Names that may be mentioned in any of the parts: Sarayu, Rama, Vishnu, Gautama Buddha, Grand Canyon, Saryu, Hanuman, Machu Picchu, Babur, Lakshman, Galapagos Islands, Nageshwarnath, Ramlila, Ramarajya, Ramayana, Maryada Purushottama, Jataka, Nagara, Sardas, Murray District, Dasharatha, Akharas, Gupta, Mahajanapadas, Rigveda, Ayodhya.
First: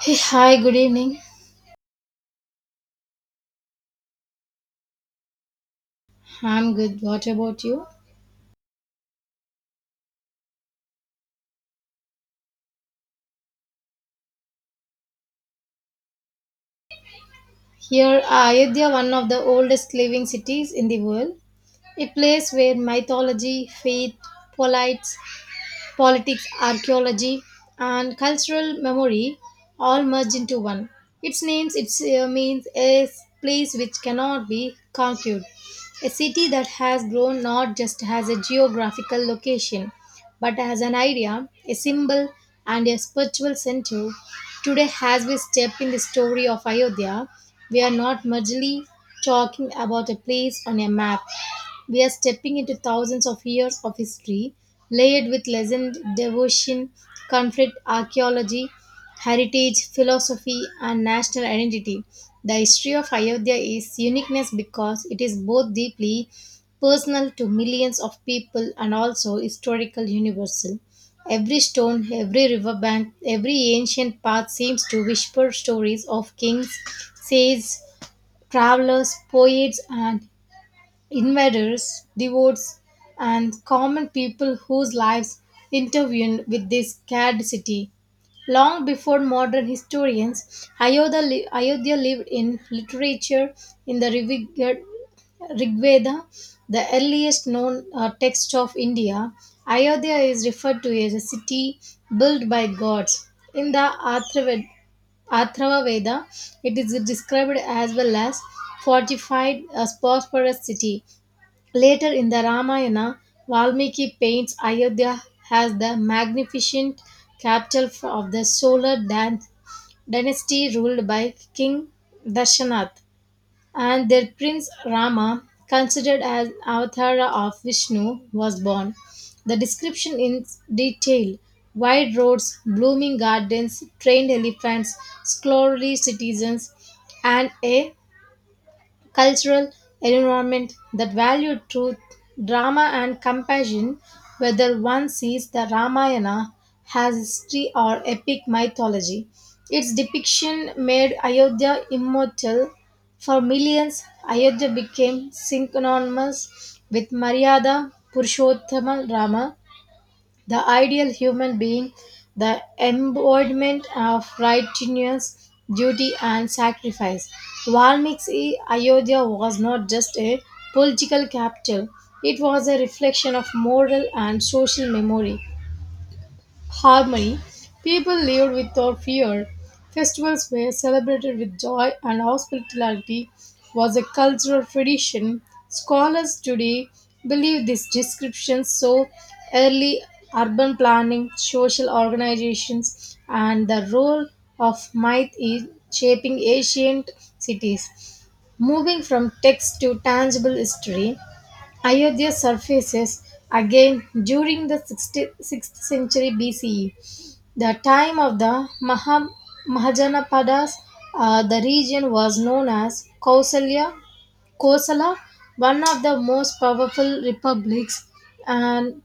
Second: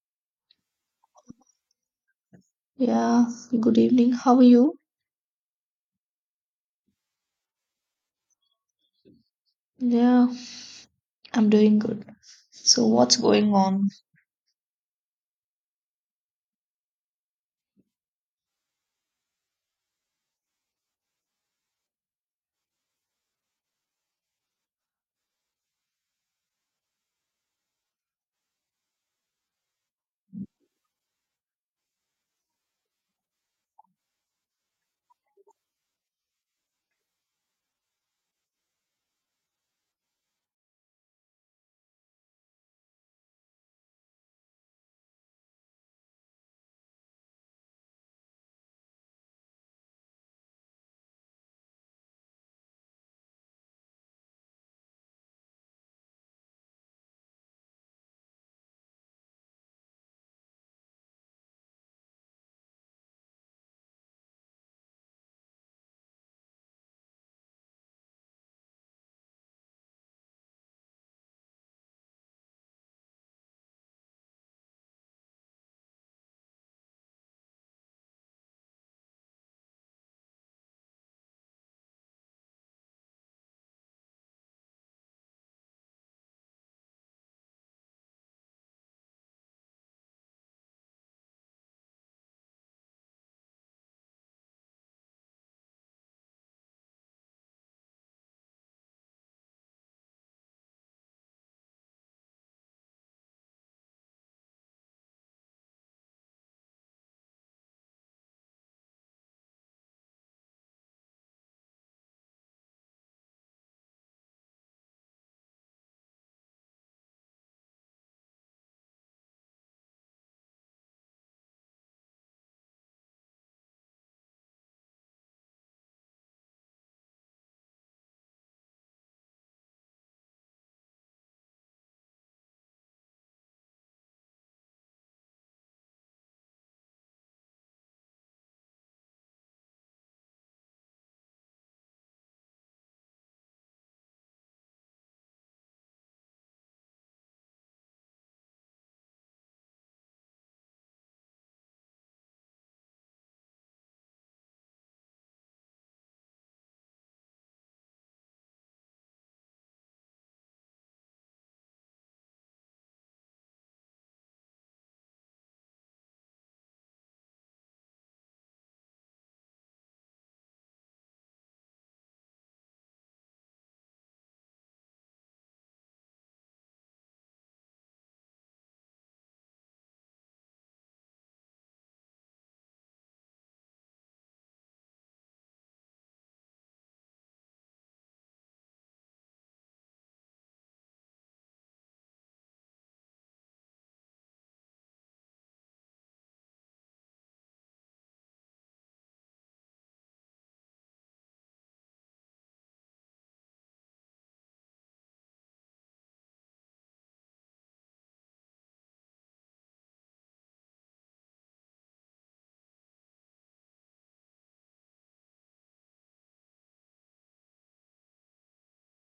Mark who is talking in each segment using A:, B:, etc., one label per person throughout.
A: Hey, hi, good evening.
B: Yeah, good evening. How are you?
A: I'm good. What about you?
B: Yeah, I'm doing good. So, what's going on?
A: Here, Ayodhya, one of the oldest living cities in the world, a place where mythology, faith, polites, politics, archaeology, and cultural memory all merge into one. Its names, means a place which cannot be conquered, a city that has grown not just as a geographical location but as an idea, a symbol, and a spiritual center. Today, as we step in the story of Ayodhya, we are not merely talking about a place on a map. We are stepping into thousands of years of history, layered with legend, devotion, conflict, archaeology, heritage, philosophy, and national identity. The history of Ayodhya is uniqueness because it is both deeply personal to millions of people and also historical universal. Every stone, every riverbank, every ancient path seems to whisper stories of kings, sages, travelers, poets, and invaders, devotees, and common people whose lives intervened with this scared city. Long before modern historians, Ayodhya lived in literature in the Rig, the earliest known text of India. Ayodhya is referred to as a city built by gods. In the Atharva Veda, it is described as well as fortified, a prosperous city. Later in the Ramayana, Valmiki paints Ayodhya as the magnificent capital of the Solar dynasty ruled by King Dashanath, and their prince Rama, considered as avatara of Vishnu, was born. The description in detail: wide roads, blooming gardens, trained elephants, scholarly citizens, and a cultural environment that valued truth, drama, and compassion, whether one sees the Ramayana as history or epic mythology. Its depiction made Ayodhya immortal. For millions, Ayodhya became synonymous with Maryada Purushottama Rama, the ideal human being, the embodiment of righteousness, duty, and sacrifice. Valmiki's Ayodhya was not just a political capital, it was a reflection of moral and social memory harmony. People lived without fear. Festivals were celebrated with joy, and hospitality was a cultural tradition. Scholars today believe this description so early urban planning, social organizations, and the role of myth in shaping ancient cities. Moving from text to tangible history, Ayodhya surfaces again during the 60 6th century BCE. The time of the Mahajanapadas, the region was known as Kosala, one of the most powerful republics and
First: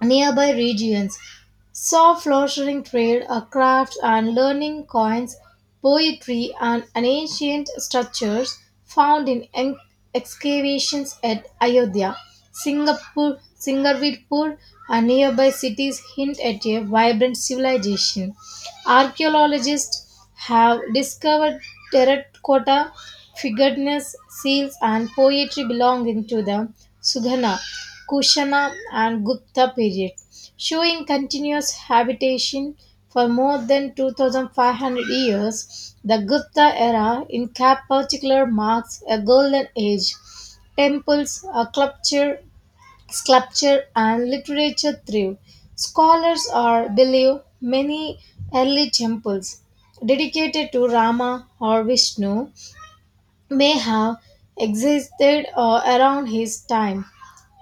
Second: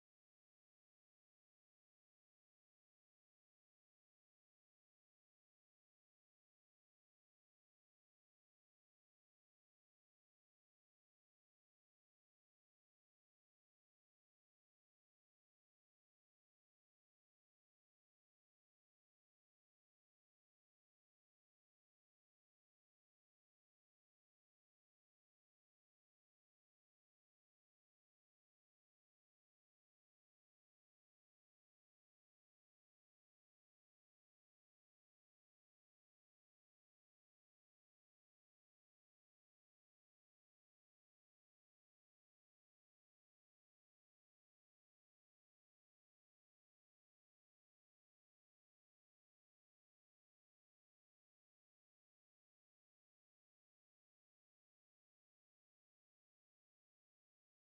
A: nearby regions saw flourishing trade, a craft and learning coins, poetry and an ancient structures found in excavations at Ayodhya, Singapore, Singarvirpur and nearby cities hint at a vibrant civilization. Archaeologists have discovered terracotta, figurines, seals, and poetry belonging to the Sughana, Kushana, and Gupta period, showing continuous habitation for more than 2500 years. The Gupta era, in cap particular, marks a golden age temples, a culture, sculpture and literature thrive. Scholars are believe many early temples dedicated to Rama or Vishnu may have existed around his time,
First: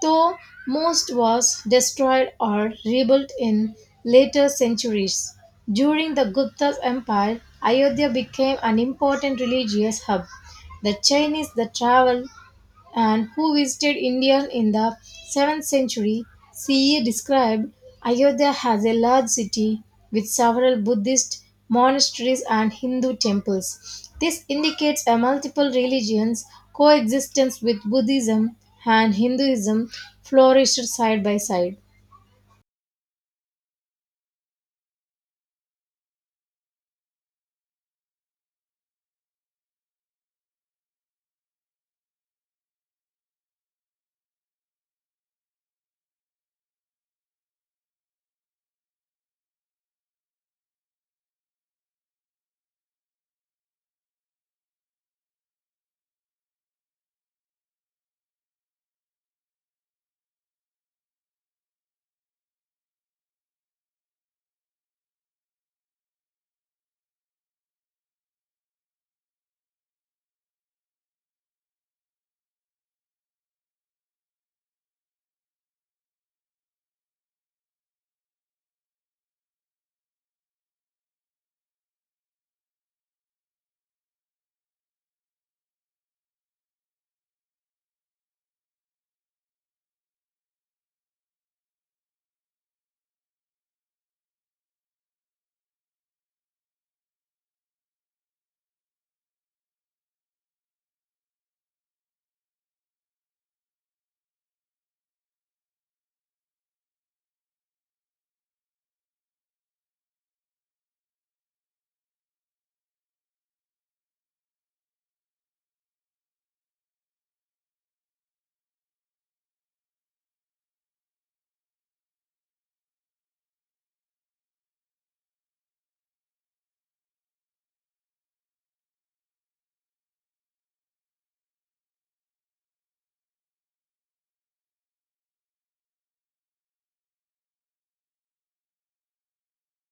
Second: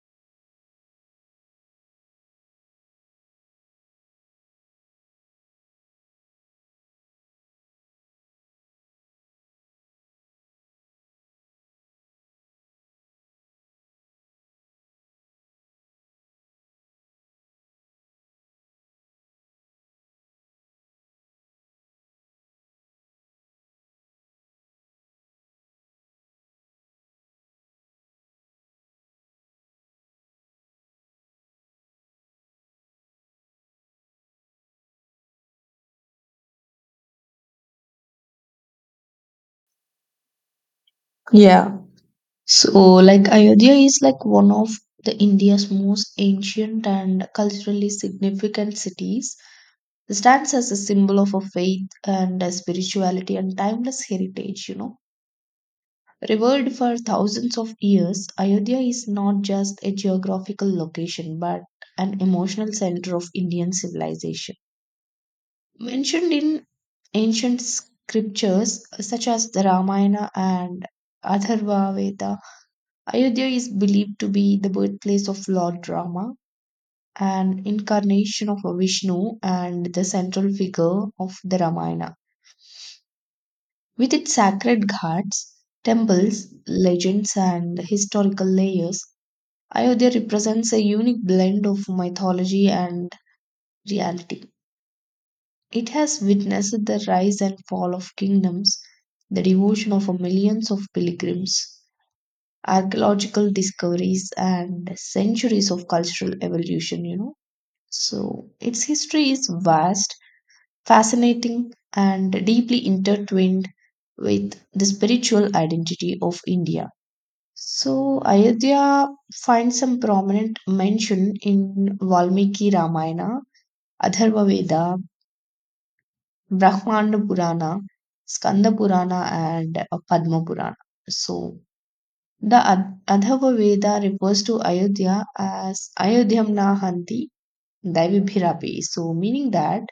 A: though most was destroyed or rebuilt in later centuries. During the Gupta Empire, Ayodhya became an important religious hub. The Chinese that traveled and who visited India in the 7th century CE described Ayodhya as a large city with several Buddhist monasteries and Hindu temples. This indicates a multiple religions coexistence with Buddhism and Hinduism flourished side by side.
B: Yeah, Ayodhya is like one of the India's most ancient and culturally significant cities. It stands as a symbol of a faith and a spirituality and timeless heritage, you know. Revered for thousands of years, Ayodhya is not just a geographical location but an emotional center of Indian civilization. Mentioned in ancient scriptures such as the Ramayana and Atharva Veda, Ayodhya is believed to be the birthplace of Lord Rama, an incarnation of Vishnu and the central figure of the Ramayana. With its sacred ghats, temples, legends, and historical layers, Ayodhya represents a unique blend of mythology and reality. It has witnessed the rise and fall of kingdoms, the devotion of millions of pilgrims, archaeological discoveries, and centuries of cultural evolution, you know. So, its history is vast, fascinating, and deeply intertwined with the spiritual identity of India. So, Ayodhya finds some prominent mention in Valmiki Ramayana, Atharva Veda, Brahmanda Purana, Skanda Purana, and Padma Purana. So, the Adharva Veda refers to Ayodhya as Ayodhyam Nahanti Daivibhirapi. So, meaning that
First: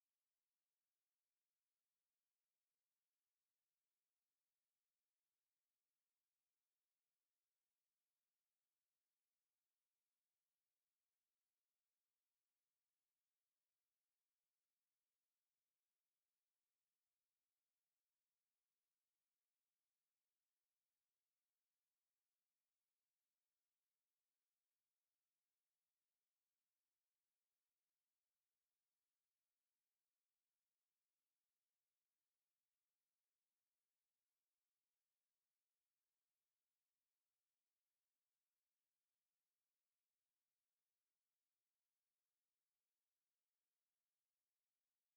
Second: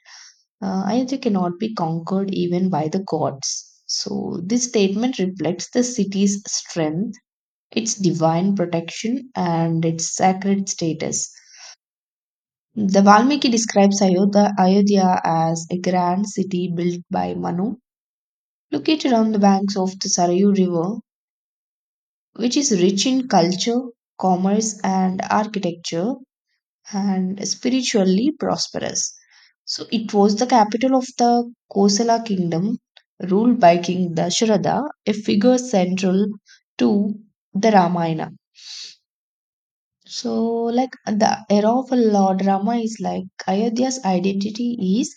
B: Ayodhya cannot be conquered even by the gods. So, this statement reflects the city's strength, its divine protection, and its sacred status. The Valmiki describes Ayodhya as a grand city built by Manu, located on the banks of the Sarayu River, which is rich in culture, commerce, and architecture, and spiritually prosperous. So, it was the capital of the Kosala kingdom, ruled by King Dasharatha, a figure central to the Ramayana. So, like the era of Lord Rama is like Ayodhya's identity is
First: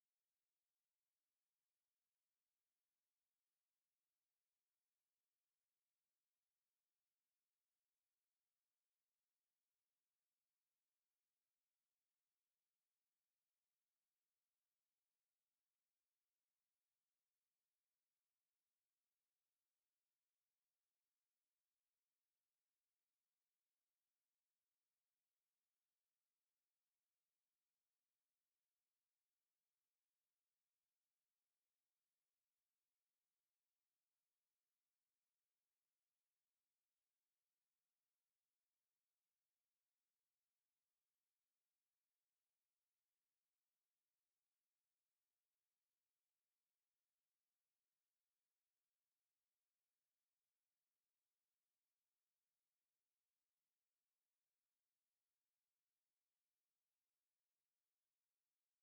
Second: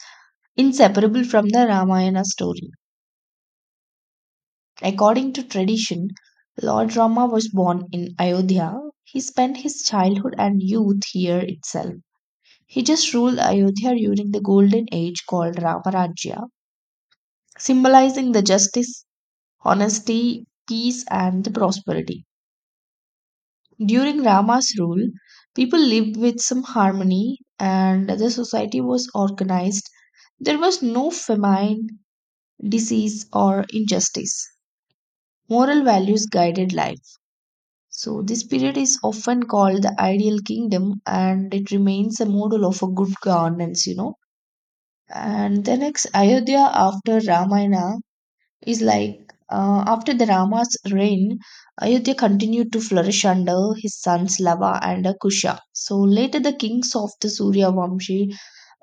B: inseparable from the Ramayana story. According to tradition, Lord Rama was born in Ayodhya. He spent his childhood and youth here itself. He just ruled Ayodhya during the golden age called Ramarajya, symbolizing the justice, honesty, peace, and the prosperity. During Rama's rule, people lived with some harmony and the society was organized. There was no famine, disease, or injustice. Moral values guided life. So, this period is often called the ideal kingdom and it remains a model of a good governance, you know. And the next Ayodhya after Ramayana is like after the Rama's reign, Ayodhya continued to flourish under his sons Lava and Kusha. So, later the kings of the Suryavamshi,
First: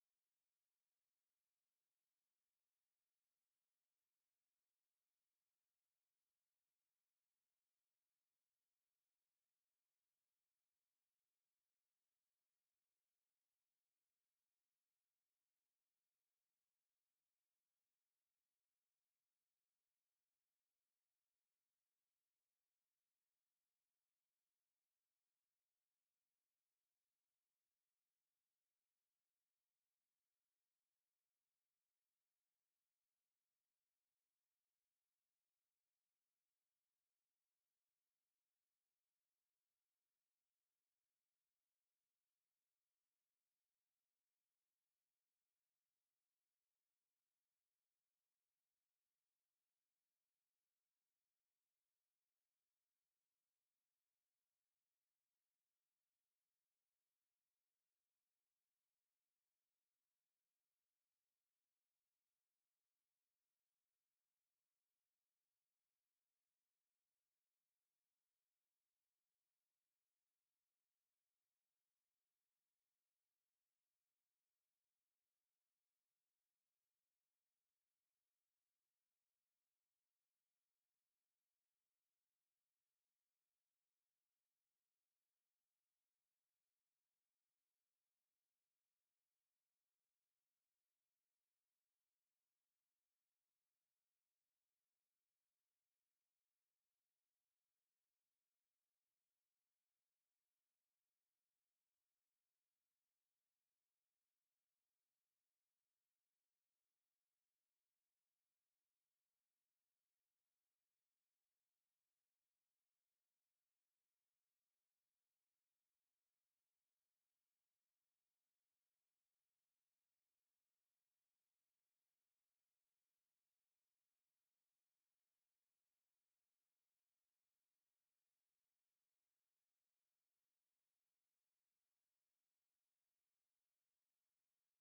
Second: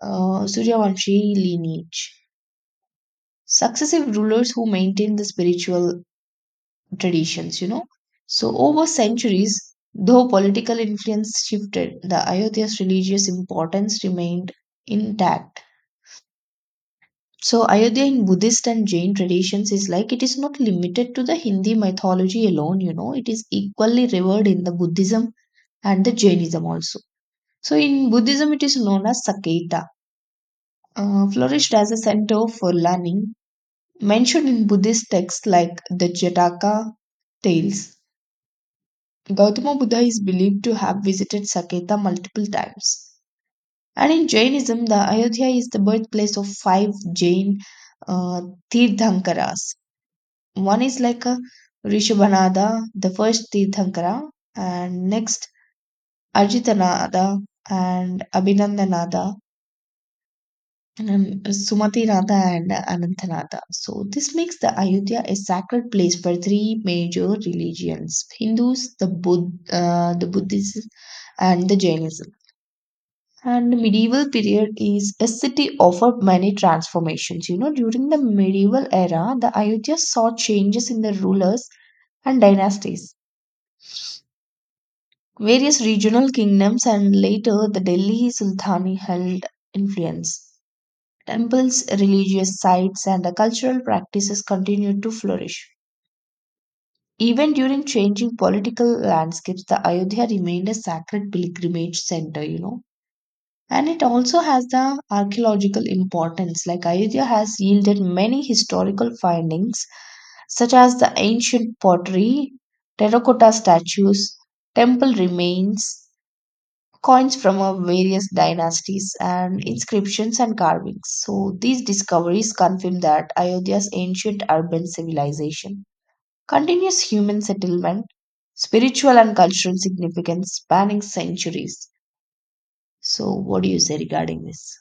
B: Suryavamshi lineage. Successive rulers who maintained the spiritual traditions, you know. So, over centuries, though political influence shifted, the Ayodhya's religious importance remained intact. So, Ayodhya in Buddhist and Jain traditions is like it is not limited to the Hindi mythology alone, you know, it is equally revered in the Buddhism and the Jainism also. So, in Buddhism, it is known as Saketa, flourished as a center for learning, mentioned in Buddhist texts like the Jataka tales. Gautama Buddha is believed to have visited Saketa multiple times. And in Jainism, the Ayodhya is the birthplace of five Jain uh, Tirthankaras. One is like a Rishabhanada, the first Tirthankara, and next Arjitanada and Abhinandanada, and then Sumatinada and Anantanada. So this makes the Ayodhya a sacred place for three major religions: Hindus, the Buddhists, and the Jainism. And medieval period is a city offered many transformations. You know, during the medieval era, the Ayodhya saw changes in the rulers and dynasties. Various regional kingdoms and later the Delhi Sultanate held influence. Temples, religious sites, and the cultural practices continued to flourish. Even during changing political landscapes, the Ayodhya remained a sacred pilgrimage center, you know. And it also has the archaeological importance. Like Ayodhya has yielded many historical findings such as the ancient pottery, terracotta statues, temple remains, coins from various dynasties, and inscriptions and carvings. So these discoveries confirm that Ayodhya's ancient urban civilization, continuous human settlement, spiritual and cultural significance spanning centuries. So what do you say regarding this?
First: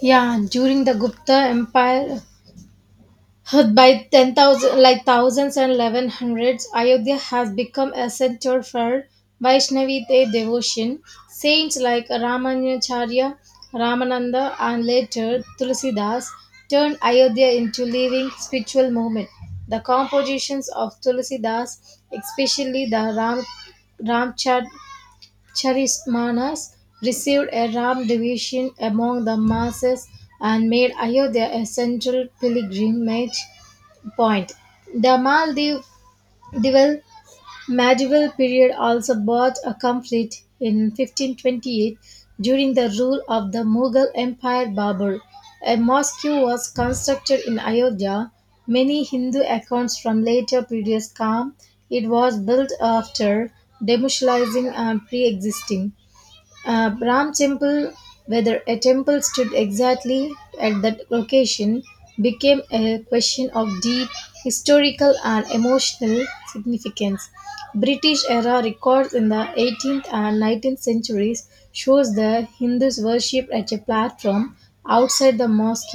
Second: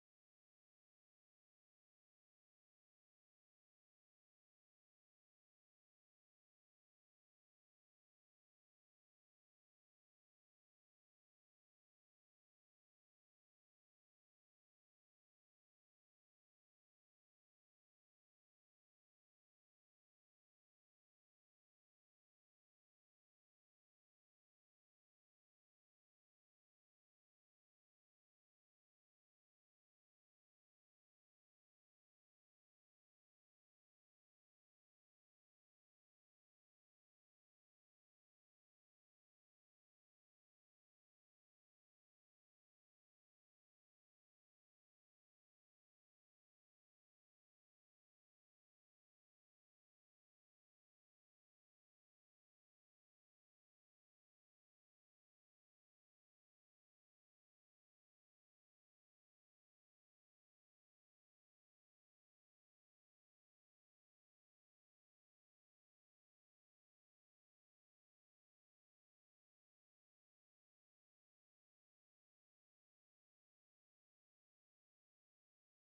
A: Yeah, during the Gupta Empire, by 10,000, like thousands and 1100s, Ayodhya has become a center for Vaishnavite devotion. Saints like Ramanacharya, Ramananda, and later Tulsidas turned Ayodhya into living spiritual movement. The compositions of Tulsidas, especially the Ramcharismanas, received a Ram devotion among the masses and made Ayodhya a central pilgrimage point. The Maldivian medieval period also brought a conflict in 1528 during the rule of the Mughal Empire Babur. A mosque was constructed in Ayodhya. Many Hindu accounts from later periods claim it was built after demolishing and pre-existing Brahm Temple, whether a temple stood exactly at that location, became a question of deep historical and emotional significance. British era records in the 18th and 19th centuries shows the Hindus worshipped at a platform outside the mosque,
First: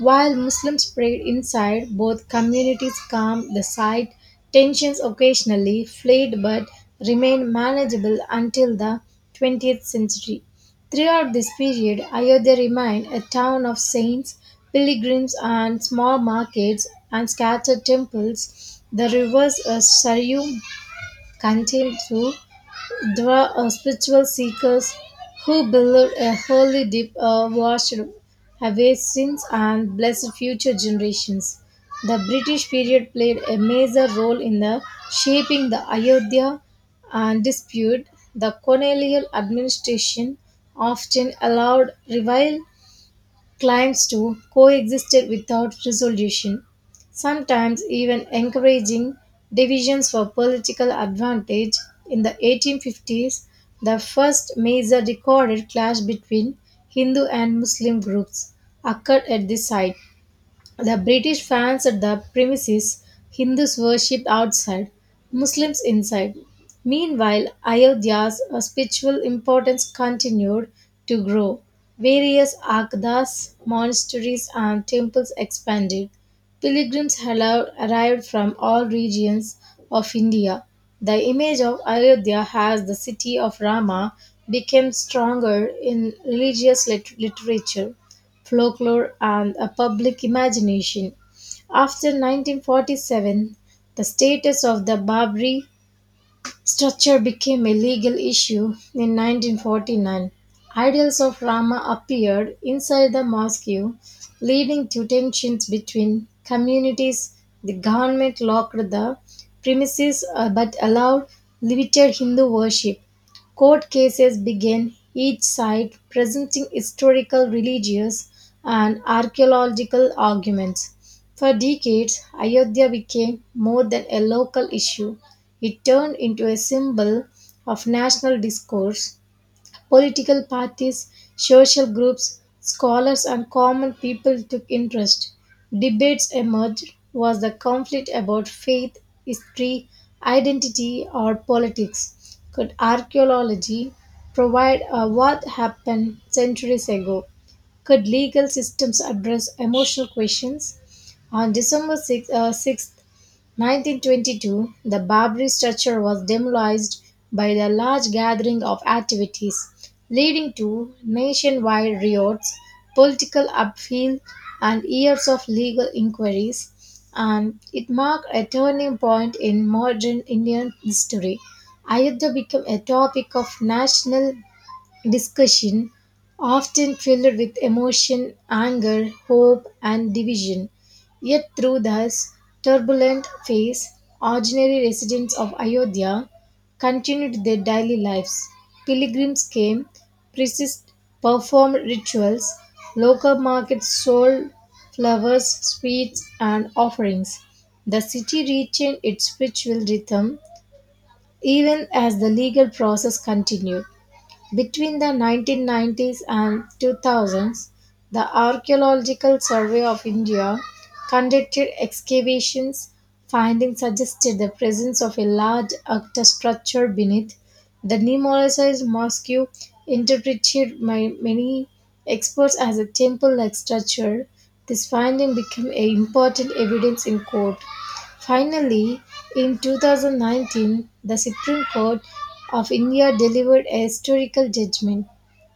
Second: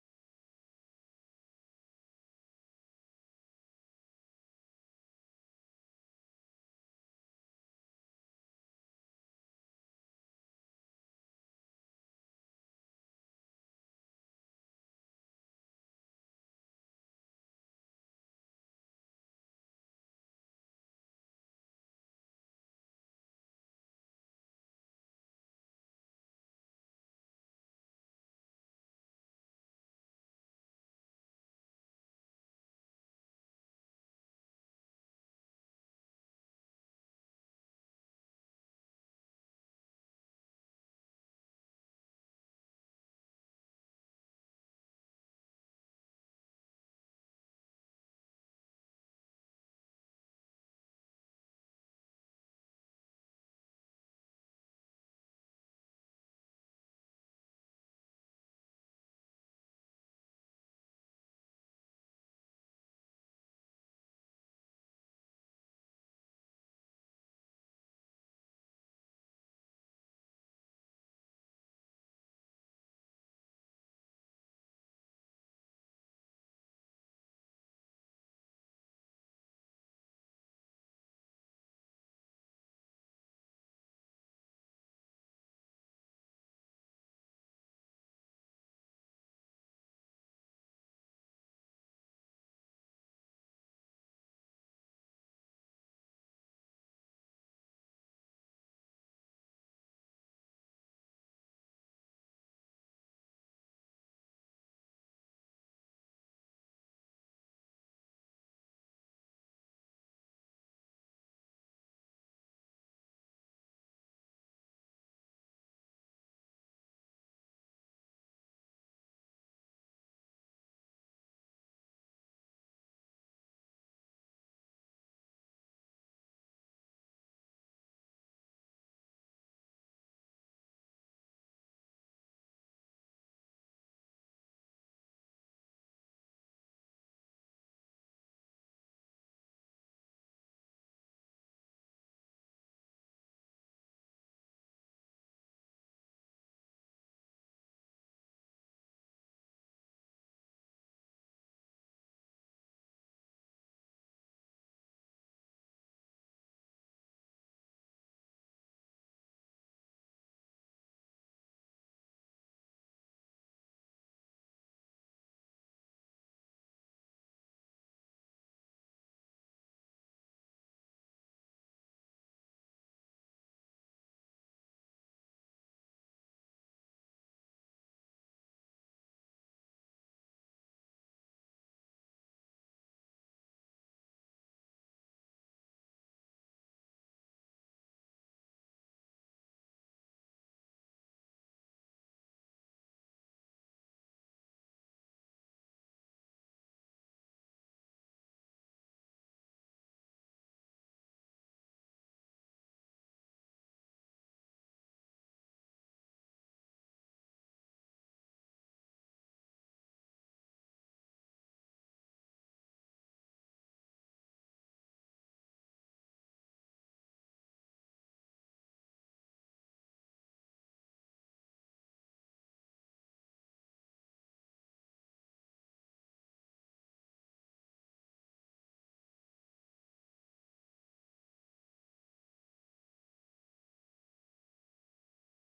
A: while Muslims prayed inside. Both communities calmed the site. Tensions occasionally flared but remained manageable until the 20th century. Throughout this period, Ayodhya remained a town of saints, pilgrims, and small markets and scattered temples. The rivers Saryu continued through there are spiritual seekers who believe a holy deep washed away sins and blessed future generations. The British period played a major role in the shaping the Ayodhya and dispute. The colonial administration often allowed revival claims to coexisted without resolution, sometimes even encouraging divisions for political advantage. In the 1850s, the first major recorded clash between Hindu and Muslim groups occurred at this site, the British fans at the premises, Hindus worshipped outside, Muslims inside. Meanwhile, Ayodhya's spiritual importance continued to grow. Various Akdas, monasteries, and temples expanded. Arrived from all regions of India. The image of Ayodhya as the city of Rama became stronger in religious literature, folklore, and a public imagination. After 1947, the status of the Babri structure became a legal issue in 1949. Ideals of Rama appeared inside the mosque, leading to tensions between communities. The government locked the premises but allowed limited Hindu worship. Court cases began, each side presenting historical, religious, and archaeological arguments. For decades, Ayodhya became more than a local issue. It turned into a symbol of national discourse. Political parties, social groups, scholars, and common people took interest. Debates emerged: was the conflict about faith, history, identity, or politics? Could archaeology provide a what happened centuries ago? Could legal systems address emotional questions? On December 6th, uh, 6 1922, the Babri structure was demolished by the large gathering of activities, leading to nationwide riots, political upheaval, and years of legal inquiries. And it marked a turning point in modern Indian history. Ayodhya became a topic of national discussion, often filled with emotion, anger, hope, and division. Yet, through this turbulent phase, ordinary residents of Ayodhya continued their daily lives. Pilgrims came, priests performed rituals, local markets sold flowers, sweets, and offerings. The city retained its spiritual rhythm even as the legal process continued. Between the 1990s and 2000s, the Archaeological Survey of India conducted excavations. Findings suggested the presence of a large octa structure beneath the Nemonicized mosque, interpreted by many experts as a temple like structure. This finding became a important evidence in court. Finally, in 2019, the Supreme Court of India delivered a historical judgment.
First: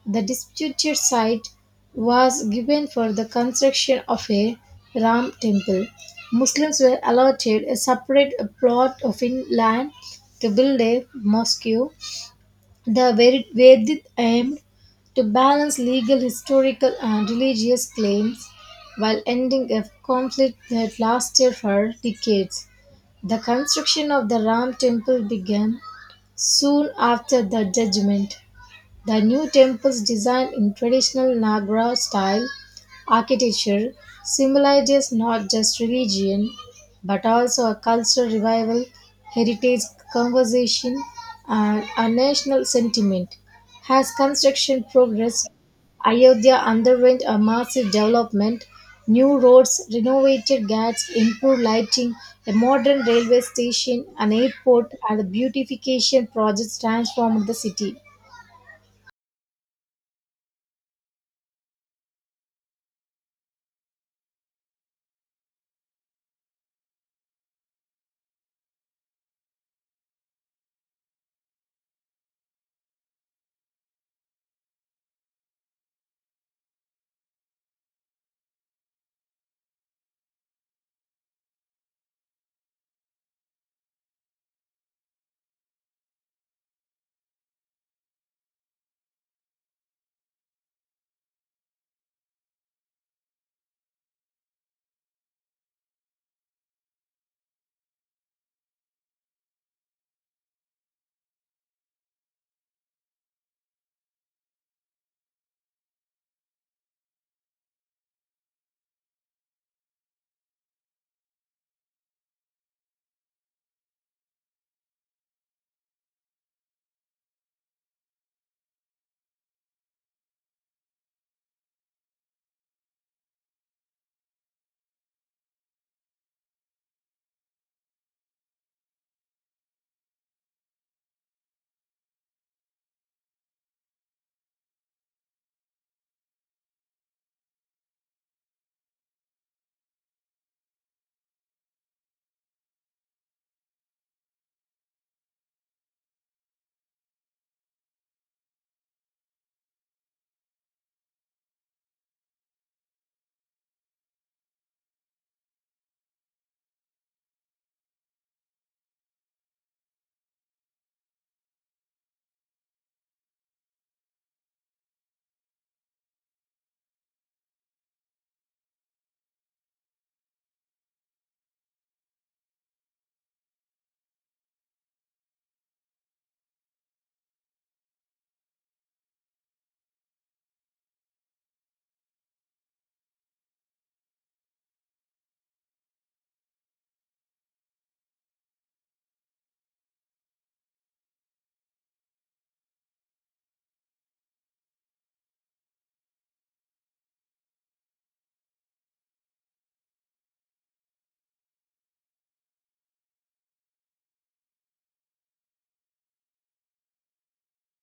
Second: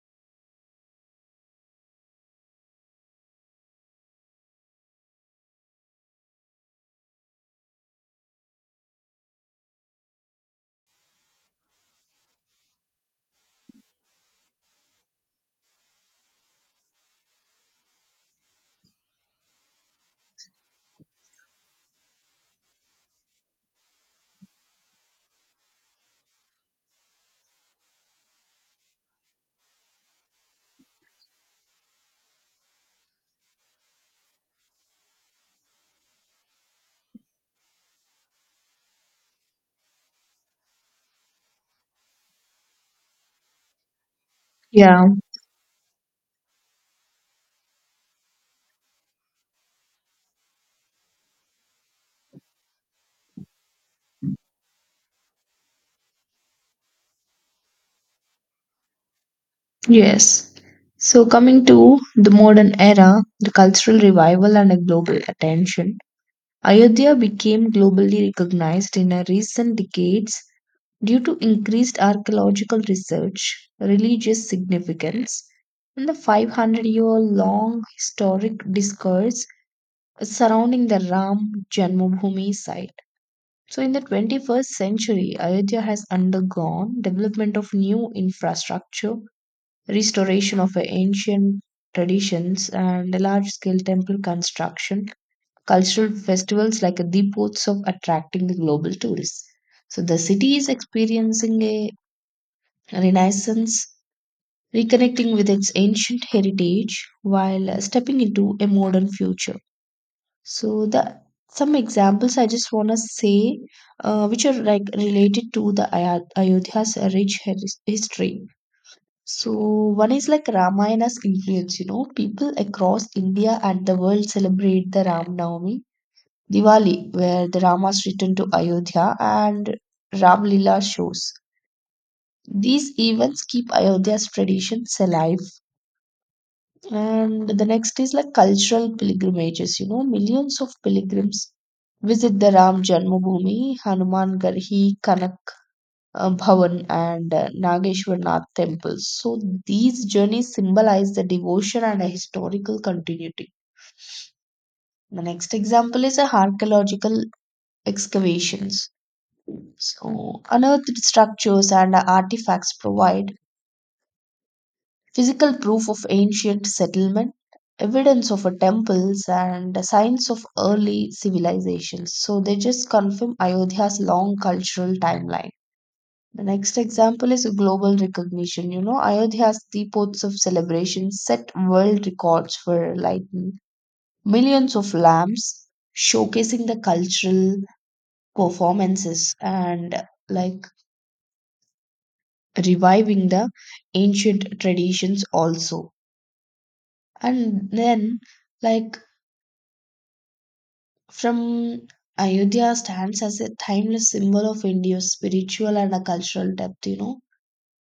A: The disputed site was given for the construction of a Ram temple. Muslims were allotted a separate plot of land to build a mosque. The Vedic aimed to balance legal, historical, and religious claims while ending a conflict that lasted for decades. The construction of the Ram temple began soon after the judgment. The new temples designed in traditional Nagara style architecture symbolizes not just religion but also a cultural revival, heritage conversation, and a national sentiment. As construction
B: Yeah,
A: progressed, Ayodhya underwent a massive development. New roads, renovated ghats, improved lighting, a modern railway station, an airport, and the beautification projects transformed the city.
B: yes. So, coming to the modern era, the cultural revival, and a global attention, Ayodhya became globally recognized in a recent decades due to increased archaeological research, religious significance, and the 500-year long historic discourse surrounding the Ram Janmabhoomi site. So, in the 21st century, Ayodhya has undergone development of new infrastructure, restoration of ancient traditions, and large scale temple construction, cultural festivals like the ports of attracting the global tourists. So the city is experiencing a renaissance, reconnecting with its ancient heritage while stepping into a modern future. So the some examples I just want to say, which are like related to the Ayodhya's rich history. So one is like Ramayana's influence, you know, people across India and the world celebrate the Ram Navami, Diwali, where the Ramas return to Ayodhya, and Ram Lila shows. These events keep Ayodhya's traditions alive. And the next is like cultural pilgrimages, you know, millions of pilgrims visit the Ram Janmabhoomi, Hanuman Garhi, Bhavan, and Nageshwarnath temples. So these journeys symbolize the devotion and a historical continuity. The next example is a archaeological excavations. So unearthed structures and artifacts provide physical proof of ancient settlement, evidence of a temples, and signs of early civilizations. So they just confirm Ayodhya's long cultural timeline. The next example is global recognition. You know, Ayodhya's Deepots of celebration set world records for lighting millions of lamps, showcasing the cultural performances and like reviving the ancient traditions also. And then, like, from Ayodhya stands as a timeless symbol of India's spiritual and a cultural depth, you know.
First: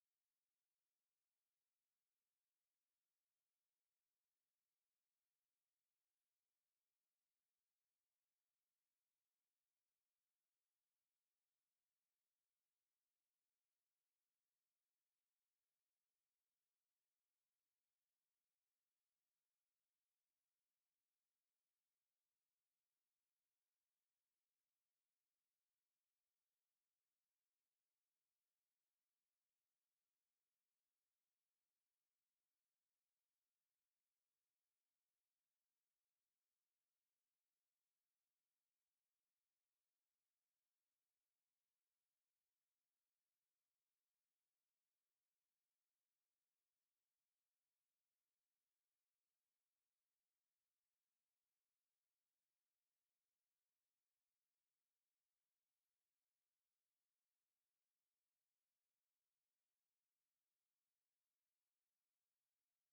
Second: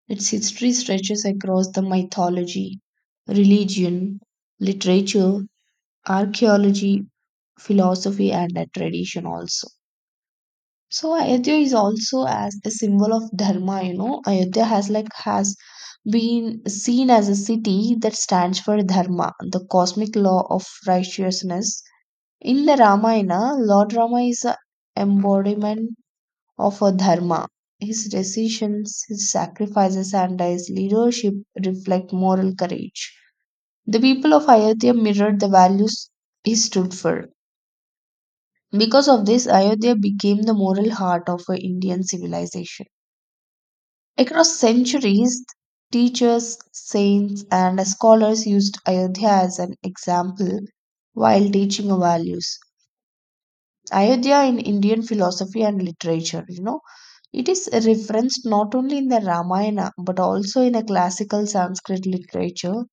B: Its history stretches across the mythology, religion, literature, archaeology, philosophy, and a tradition also. So Ayodhya is also as a symbol of dharma, you know. Ayodhya has been seen as a city that stands for dharma, the cosmic law of righteousness. In the Ramayana, Lord Rama is a embodiment of a dharma. His decisions, his sacrifices, and his leadership reflect moral courage. The people of Ayodhya mirrored the values he stood for. Because of this, Ayodhya became the moral heart of a Indian civilization. Across centuries, teachers, saints, and scholars used Ayodhya as an example while teaching values. Ayodhya in Indian philosophy and literature, you know, it is referenced not only in the Ramayana but also in a classical Sanskrit literature,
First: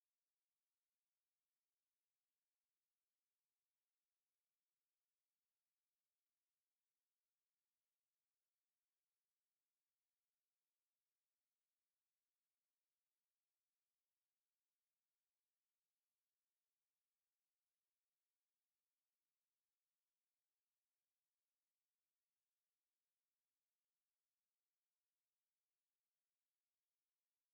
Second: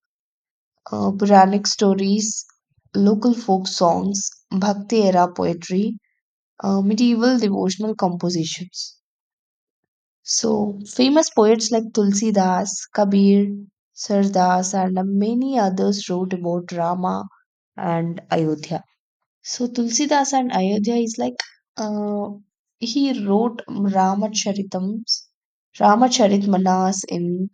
B: Puranic stories, local folk songs, Bhakti era poetry, medieval devotional compositions. So, famous poets like Tulsi Das, Kabir, Sardas, and many others wrote about Rama and Ayodhya. So Tulsidas and Ayodhya is like uh, he wrote Ramacharitams, Ramacharitmanas in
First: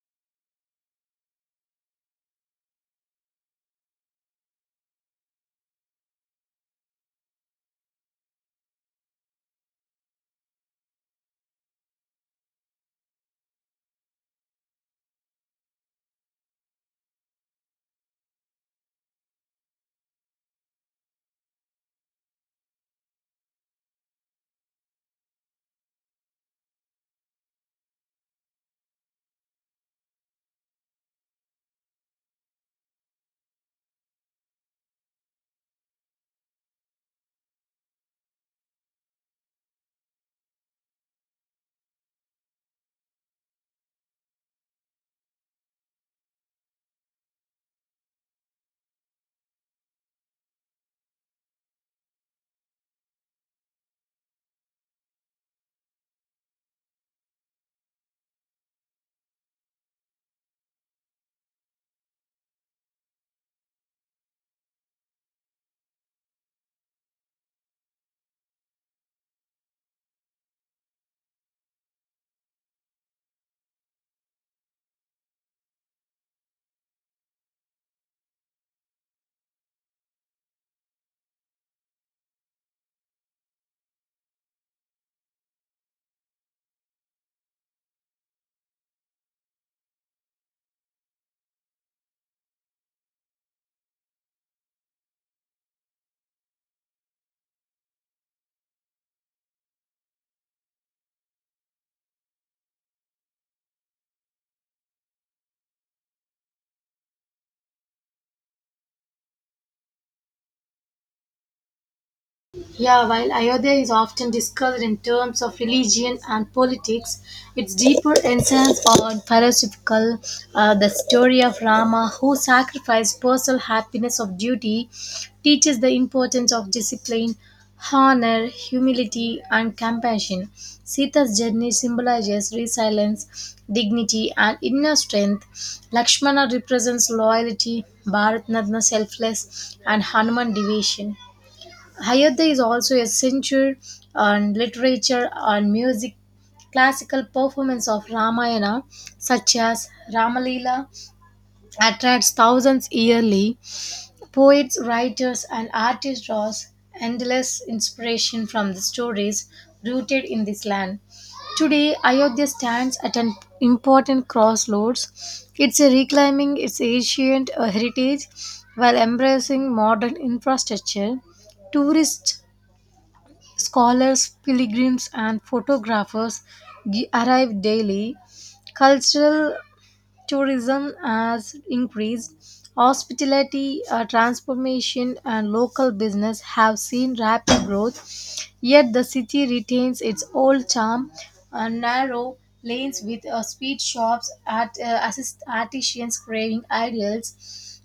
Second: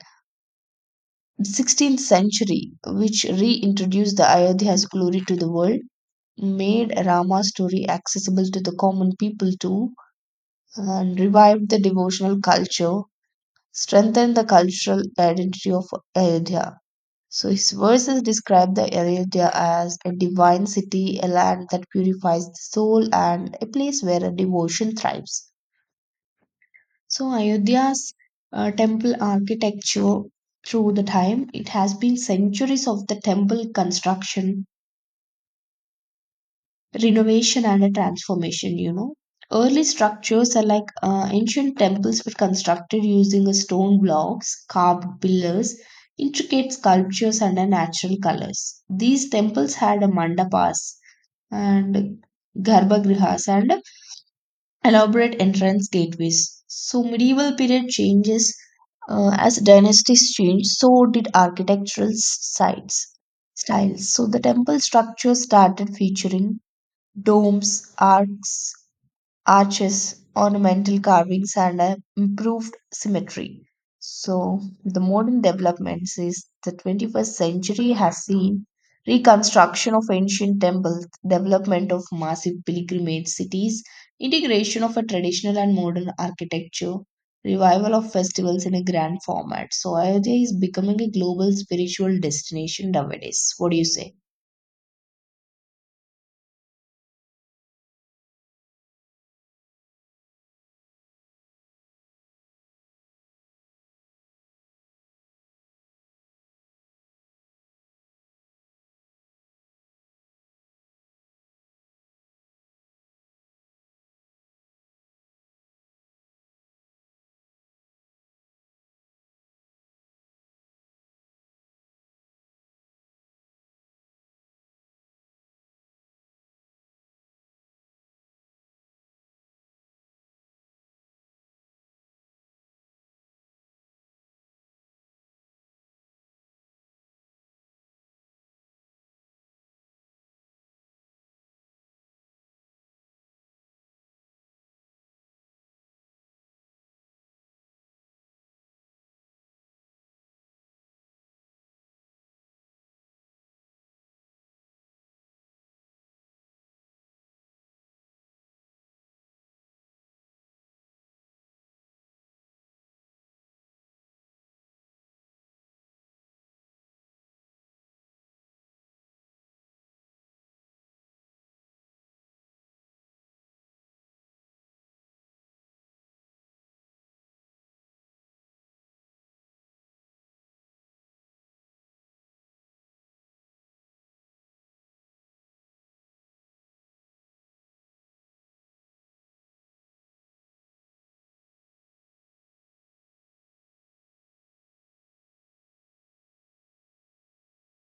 B: 16th century, which reintroduced the Ayodhya's glory to the world, made Rama's story accessible to the common people too, and revived the devotional culture, strengthened the cultural identity of Ayodhya. So his verses describe the Ayodhya as a divine city, a land that purifies the soul, and a place where a devotion thrives. So Ayodhya's temple architecture through the time, it has been centuries of the temple construction, renovation, and a transformation, you know. Early structures are like ancient temples were constructed using a stone blocks, carved pillars, intricate sculptures, and a natural colors. These temples had a mandapas and garbhagrihas and elaborate entrance gateways. So medieval period changes, as dynasties changed, so did architectural s- sites styles. So the temple structure started featuring domes, arcs, arches, ornamental carvings, and a improved symmetry. So, the modern developments is the 21st century has seen reconstruction of ancient temples, development of massive pilgrimage cities, integration of a traditional and modern architecture, revival of festivals in a grand format. So, Ayodhya is becoming a global spiritual destination nowadays. What do you say?
A: Yeah, while Ayodhya is often discussed in terms of religion and politics, its deeper essence or philosophical, the story of Rama who sacrificed personal happiness of duty, teaches the importance of discipline, honor, humility, and compassion. Sita's journey symbolizes resilience, dignity, and inner strength. Lakshmana represents loyalty, Bharatnatna selfless, and Hanuman devotion. Hayata is also a censure on literature and music. Classical performance of Ramayana, such as Ramalila, attracts thousands yearly. Poets, writers, and artists draw endless inspiration from the stories rooted in this land. Today, Ayodhya stands at an important crossroads. It's a reclaiming its ancient heritage while embracing modern infrastructure. Tourists, scholars, pilgrims, and arrive daily. Cultural tourism has increased, hospitality transformation, and local business have seen rapid growth. Yet the city retains its old charm, narrow lanes with speed shops, at assist artisans craving ideals,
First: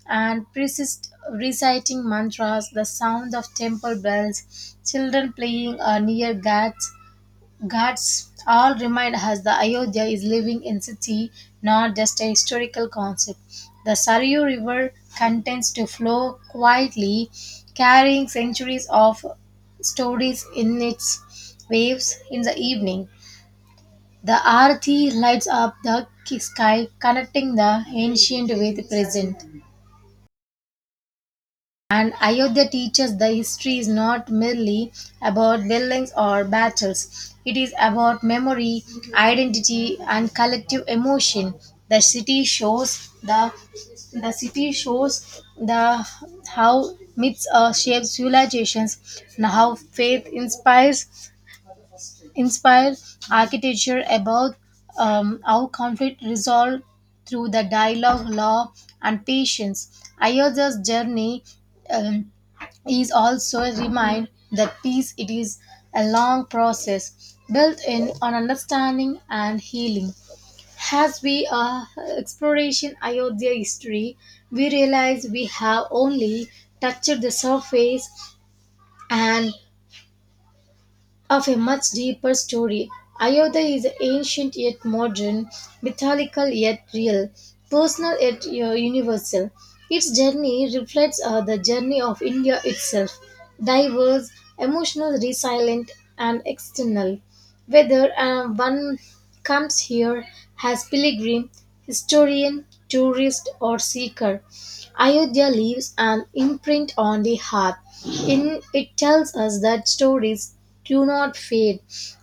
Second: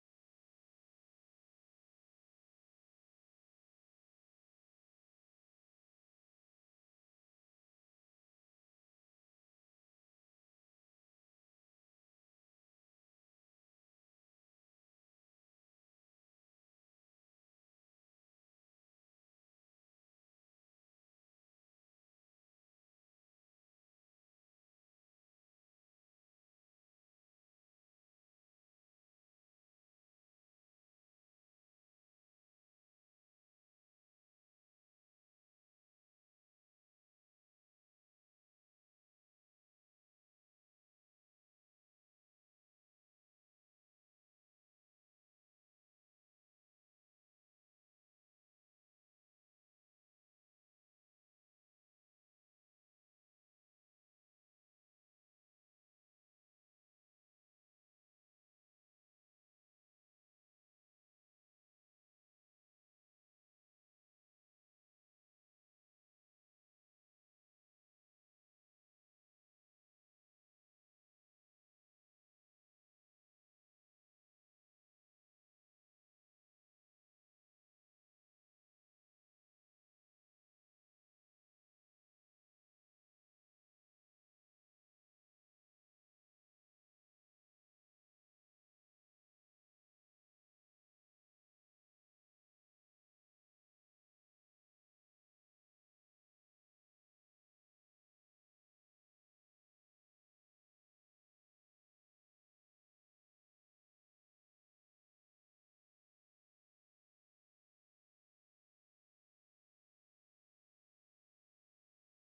A: and priests reciting mantras, the sound of temple bells, children playing near gates, Gods, all remind us that Ayodhya is living entity, not just a historical concept. The Saryu River continues to flow quietly, carrying centuries of stories in its waves in the evening. The Aarti lights up the sky, connecting the ancient with the present. And Ayodhya teaches the history is not merely about buildings or battles. It is about memory, identity, and collective emotion. The city shows the city shows the how myths shapes civilizations and how faith inspires inspire architecture about how conflict resolved through the dialogue, law, and patience. Ayodhya's journey um, is also a reminder that peace it is a long process built in on understanding and healing. As we exploration Ayodhya history, we realize we have only touched the surface and of a much deeper story. Ayodhya is ancient yet modern, mythological yet real, personal yet universal. Its journey reflects the journey of India itself, diverse, emotional, resilient, and external. Whether one comes here as pilgrim, historian, tourist, or seeker, Ayodhya leaves an imprint on the heart. In, it tells us that stories do not fade,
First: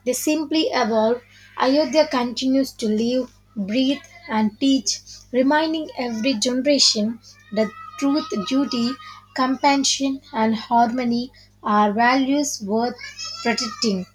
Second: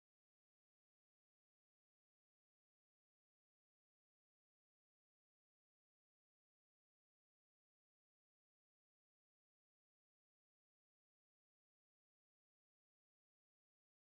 A: they simply evolve. Ayodhya continues to live, breathe, and teach, reminding every generation that truth, duty, compassion, and harmony are values worth protecting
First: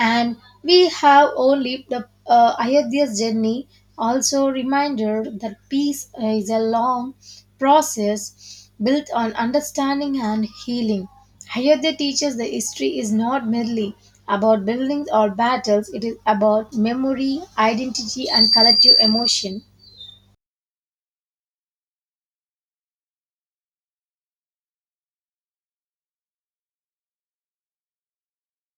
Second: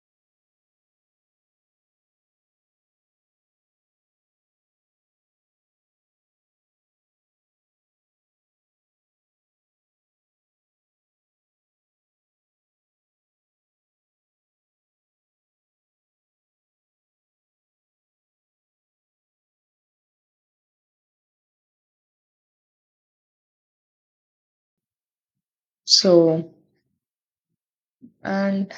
A: and we have only the Ayodhya's journey. Also, reminder that peace is a long process built on understanding and healing. Ayodhya teaches the history is not merely about buildings or battles, it is about memory, identity, and collective emotion.
B: So, and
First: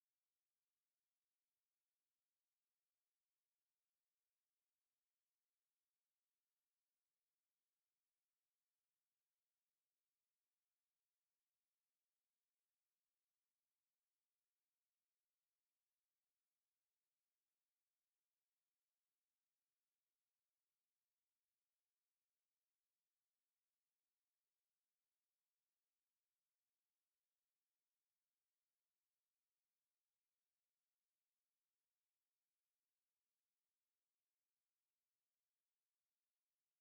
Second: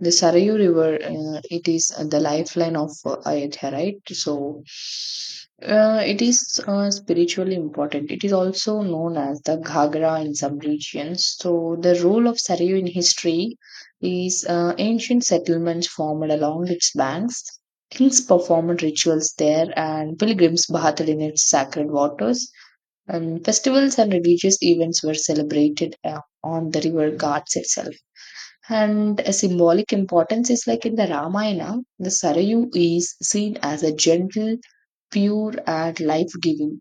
B: the Sarayu River, it is the lifeline of Ayodhya, right? So, it is spiritually important. It is also known as the Ghagra in some regions. So, the role of Sarayu in history is ancient settlements formed along its banks. Kings performed rituals there, and pilgrims bathed in its sacred waters. And festivals and religious events were celebrated on the river ghats itself. And a symbolic importance is like in the Ramayana, the Sarayu is seen as a gentle, pure, and life giving.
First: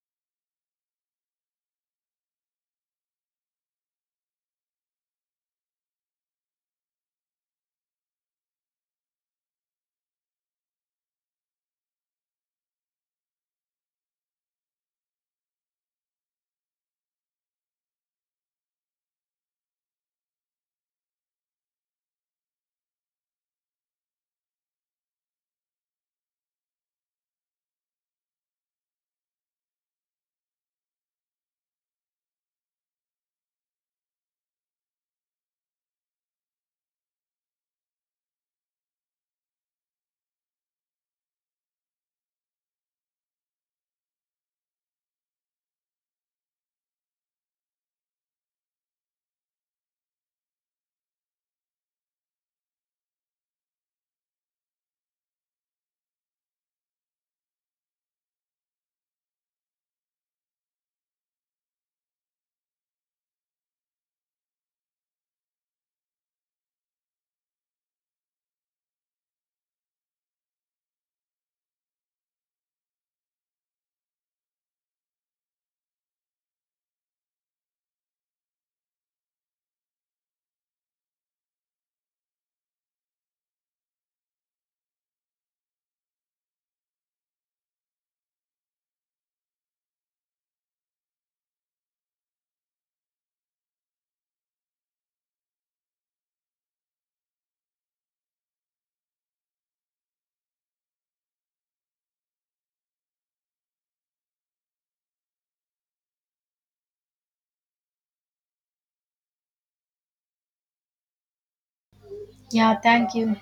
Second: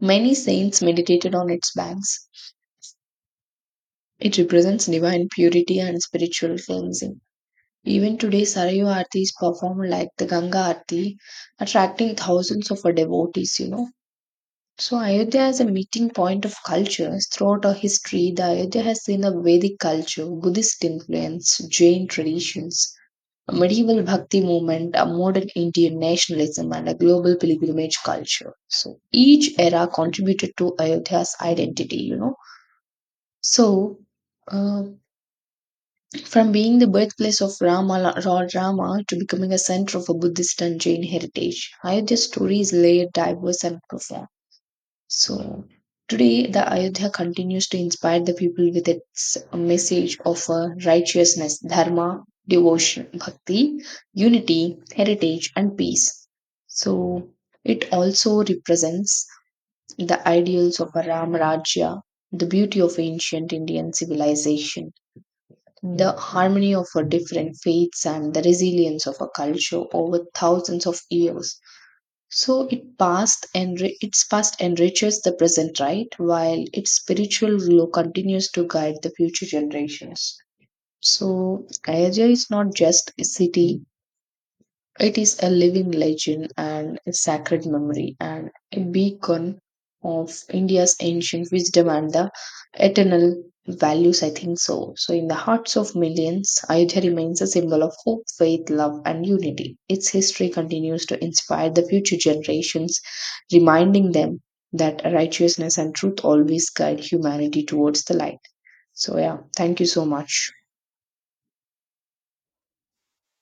B: Many saints meditated on its banks. It represents divine purity and spiritual cleansing. Even today, Sarayu Aarti is performed like the Ganga Aarti, attracting thousands of devotees, you know. So, Ayodhya is a meeting point of cultures. Throughout our history, the Ayodhya has seen a Vedic culture, Buddhist influence, Jain traditions, a medieval bhakti movement, a modern Indian nationalism, and a global pilgrimage culture. So each era contributed to Ayodhya's identity, you know. So uh, from being the birthplace of Rama, Lord Rama, to becoming a center of a Buddhist and Jain heritage, Ayodhya's story is layered, diverse, and profound. So today, the Ayodhya continues to inspire the people with its message of righteousness, dharma, devotion, bhakti, unity, heritage, and peace. So it also represents the ideals of a Ram Rajya, the beauty of ancient Indian civilization, the harmony of our different faiths, and the resilience of a culture over thousands of years. So its past enriches the present, right? While its spiritual glow continues to guide the future generations. So Ayodhya is not just a city; it is a living legend and a sacred memory and a beacon of India's ancient wisdom and the eternal values, I think so. So, in the hearts of millions, Ayodhya remains a symbol of hope, faith, love, and unity. Its history continues to inspire the future generations, reminding them that righteousness and truth always guide humanity towards the light. So, yeah, thank you so much.
A: Yeah, thank you.